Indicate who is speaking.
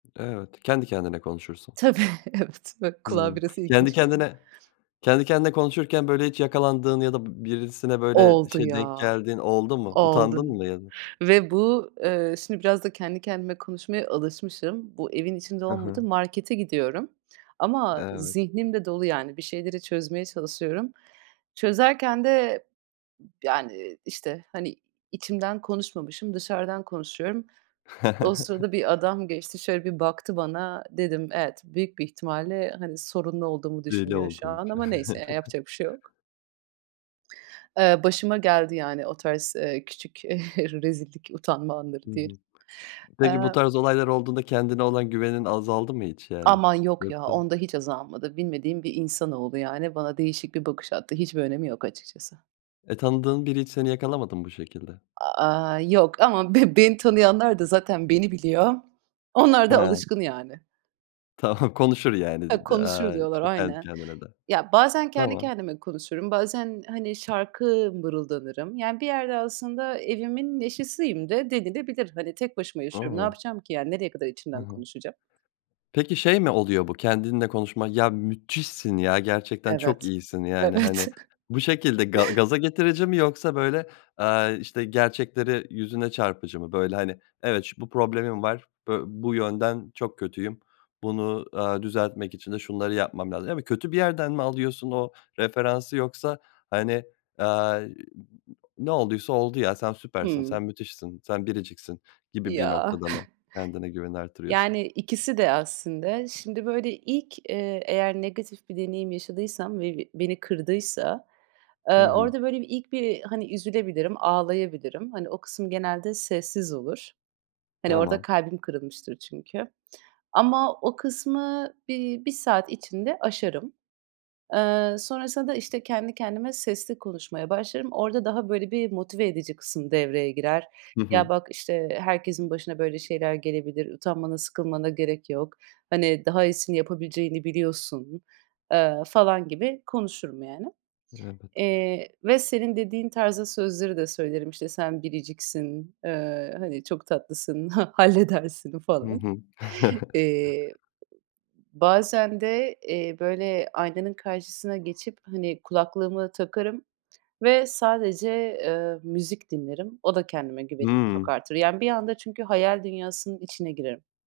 Speaker 1: Evet, kendi kendine konuşursun.
Speaker 2: Tabii, evet. Bak, kulağa
Speaker 1: Hımm,
Speaker 2: biraz
Speaker 1: kendi
Speaker 2: ilginç geliyor.
Speaker 1: kendine kendi kendine konuşurken, böyle, hiç yakalandığın ya da b birisine, böyle,
Speaker 2: Oldu
Speaker 1: şey, denk
Speaker 2: ya.
Speaker 1: geldiğin oldu mu?
Speaker 2: Oldu
Speaker 1: Utandın mı ya da?
Speaker 2: ve bu eee, şimdi, biraz da kendi kendime konuşmaya alışmışım. Bu evin içinde
Speaker 1: Hı
Speaker 2: olmadı.
Speaker 1: hı.
Speaker 2: Markete gidiyorum ama
Speaker 1: Evet.
Speaker 2: zihnim de dolu yani bir şeyleri çözmeye çalışıyorum. Çözerken de, yani, işte, hani, içimden konuşmamışım, dışarıdan konuşuyorum. O sırada bir adam geçti, şöyle bir baktı bana, dedim, evet, büyük bir ihtimalle, hani, sorunlu olduğumu
Speaker 1: Deli
Speaker 2: düşünüyor şu
Speaker 1: olduğunu
Speaker 2: an
Speaker 1: [unintelligible]
Speaker 2: ama neyse, ya, yapacak bir şey yok. Eee, başıma geldi yani o tarz, eee, küçük, eee, rezillik, utanma anları
Speaker 1: Hı
Speaker 2: diyelim.
Speaker 1: hı. Peki bu
Speaker 2: Aaa
Speaker 1: tarz olaylar olduğunda kendine olan güvenin azaldı mı hiç, yani?
Speaker 2: Aman yok ya,
Speaker 1: Yoksa
Speaker 2: onda hiç azalmadı. Bilmediğim bir insanoğlu, yani, bana değişik bir bakış attı. Hiçbir önemi yok açıkçası.
Speaker 1: E, tanıdığın biri hiç seni yakalamadı mı bu şekilde?
Speaker 2: Aaa, yok ama b beni tanıyanlar da zaten beni biliyor. Onlar da
Speaker 1: Ha.
Speaker 2: alışkın yani.
Speaker 1: Tamam, konuşur, yani
Speaker 2: Ya,
Speaker 1: dedi,
Speaker 2: "konuşur"
Speaker 1: aaa,
Speaker 2: diyorlar,
Speaker 1: işte, kendi
Speaker 2: aynen.
Speaker 1: kendine de.
Speaker 2: Ya, bazen kendi
Speaker 1: Tamam.
Speaker 2: kendime konuşurum, bazen, hani, şarkı mırıldanırım. Yani bir yerde aslında evimin neşesiyim de denilebilir. Hani, tek başıma yaşıyorum. Ne
Speaker 1: A!
Speaker 2: yapacağım ki, yani? Nereye kadar
Speaker 1: Hı
Speaker 2: içimden
Speaker 1: hı.
Speaker 2: konuşacağım?
Speaker 1: Peki şey mi oluyor bu kendinle konuşmak, "Ya, müthişsin ya, gerçekten çok
Speaker 2: Evet.
Speaker 1: iyisin." yani,
Speaker 2: Evet.
Speaker 1: hani, bu şekilde ga gaza getirici mi yoksa böyle, aaa, işte, gerçekleri yüzüne çarpıcı mı? Böyle, hani, "Evet, ş bu problemim var. Bö bu yönden çok kötüyüm. Bunu, aaa, düzeltmek için de şunları yapmam lazım." yani kötü bir yerden mi alıyorsun o referansı yoksa, hani, aaa, eee, u u u "Ne olduysa oldu ya, sen süpersin,
Speaker 2: Hımm.
Speaker 1: sen müthişsin, sen biriciksin." gibi bir
Speaker 2: Ya.
Speaker 1: noktada mı kendine güveni artırıyorsun?
Speaker 2: Yani, ikisi de aslında. Şimdi, böyle, ilk, eee, eğer negatif bir deneyim yaşadıysam ve b beni kırdıysa,
Speaker 1: Hı
Speaker 2: aaa,
Speaker 1: hı.
Speaker 2: orada, böyle, bir ilk bir, hani, üzülebilirim, ağlayabilirim. Hani, o kısım genelde sessiz olur. Hani, orada
Speaker 1: Tamam.
Speaker 2: kalbim kırılmıştır çünkü. Ama o kısmı bir 1 saat içinde aşarım. Eee, sonrasında da, işte, kendi kendime sesli konuşmaya başlarım. Orada daha böyle bir motive edici kısım devreye girer.
Speaker 1: Hı
Speaker 2: "Ya,
Speaker 1: hı.
Speaker 2: bak, işte, herkesin başına böyle şeyler gelebilir. Utanmana, sıkılmana gerek yok. Hani, daha iyisini yapabileceğini biliyorsun." eee, falan gibi konuşurum, yani.
Speaker 1: Evet.
Speaker 2: Eee, ve senin dediğin tarzda sözleri de söylerim. İşte, "Sen biriciksin, eee, hani, çok tatlısın, ha halledersin."
Speaker 1: Hı
Speaker 2: falan.
Speaker 1: hı.
Speaker 2: Eee, bazen de, eee, böyle aynanın karşısına geçip, hani, kulaklığımı takarım ve sadece, eee, müzik dinlerim. O da kendime güvenimi çok
Speaker 1: Hıı.
Speaker 2: artırır. Yani bir anda çünkü hayal dünyasının içine girerim.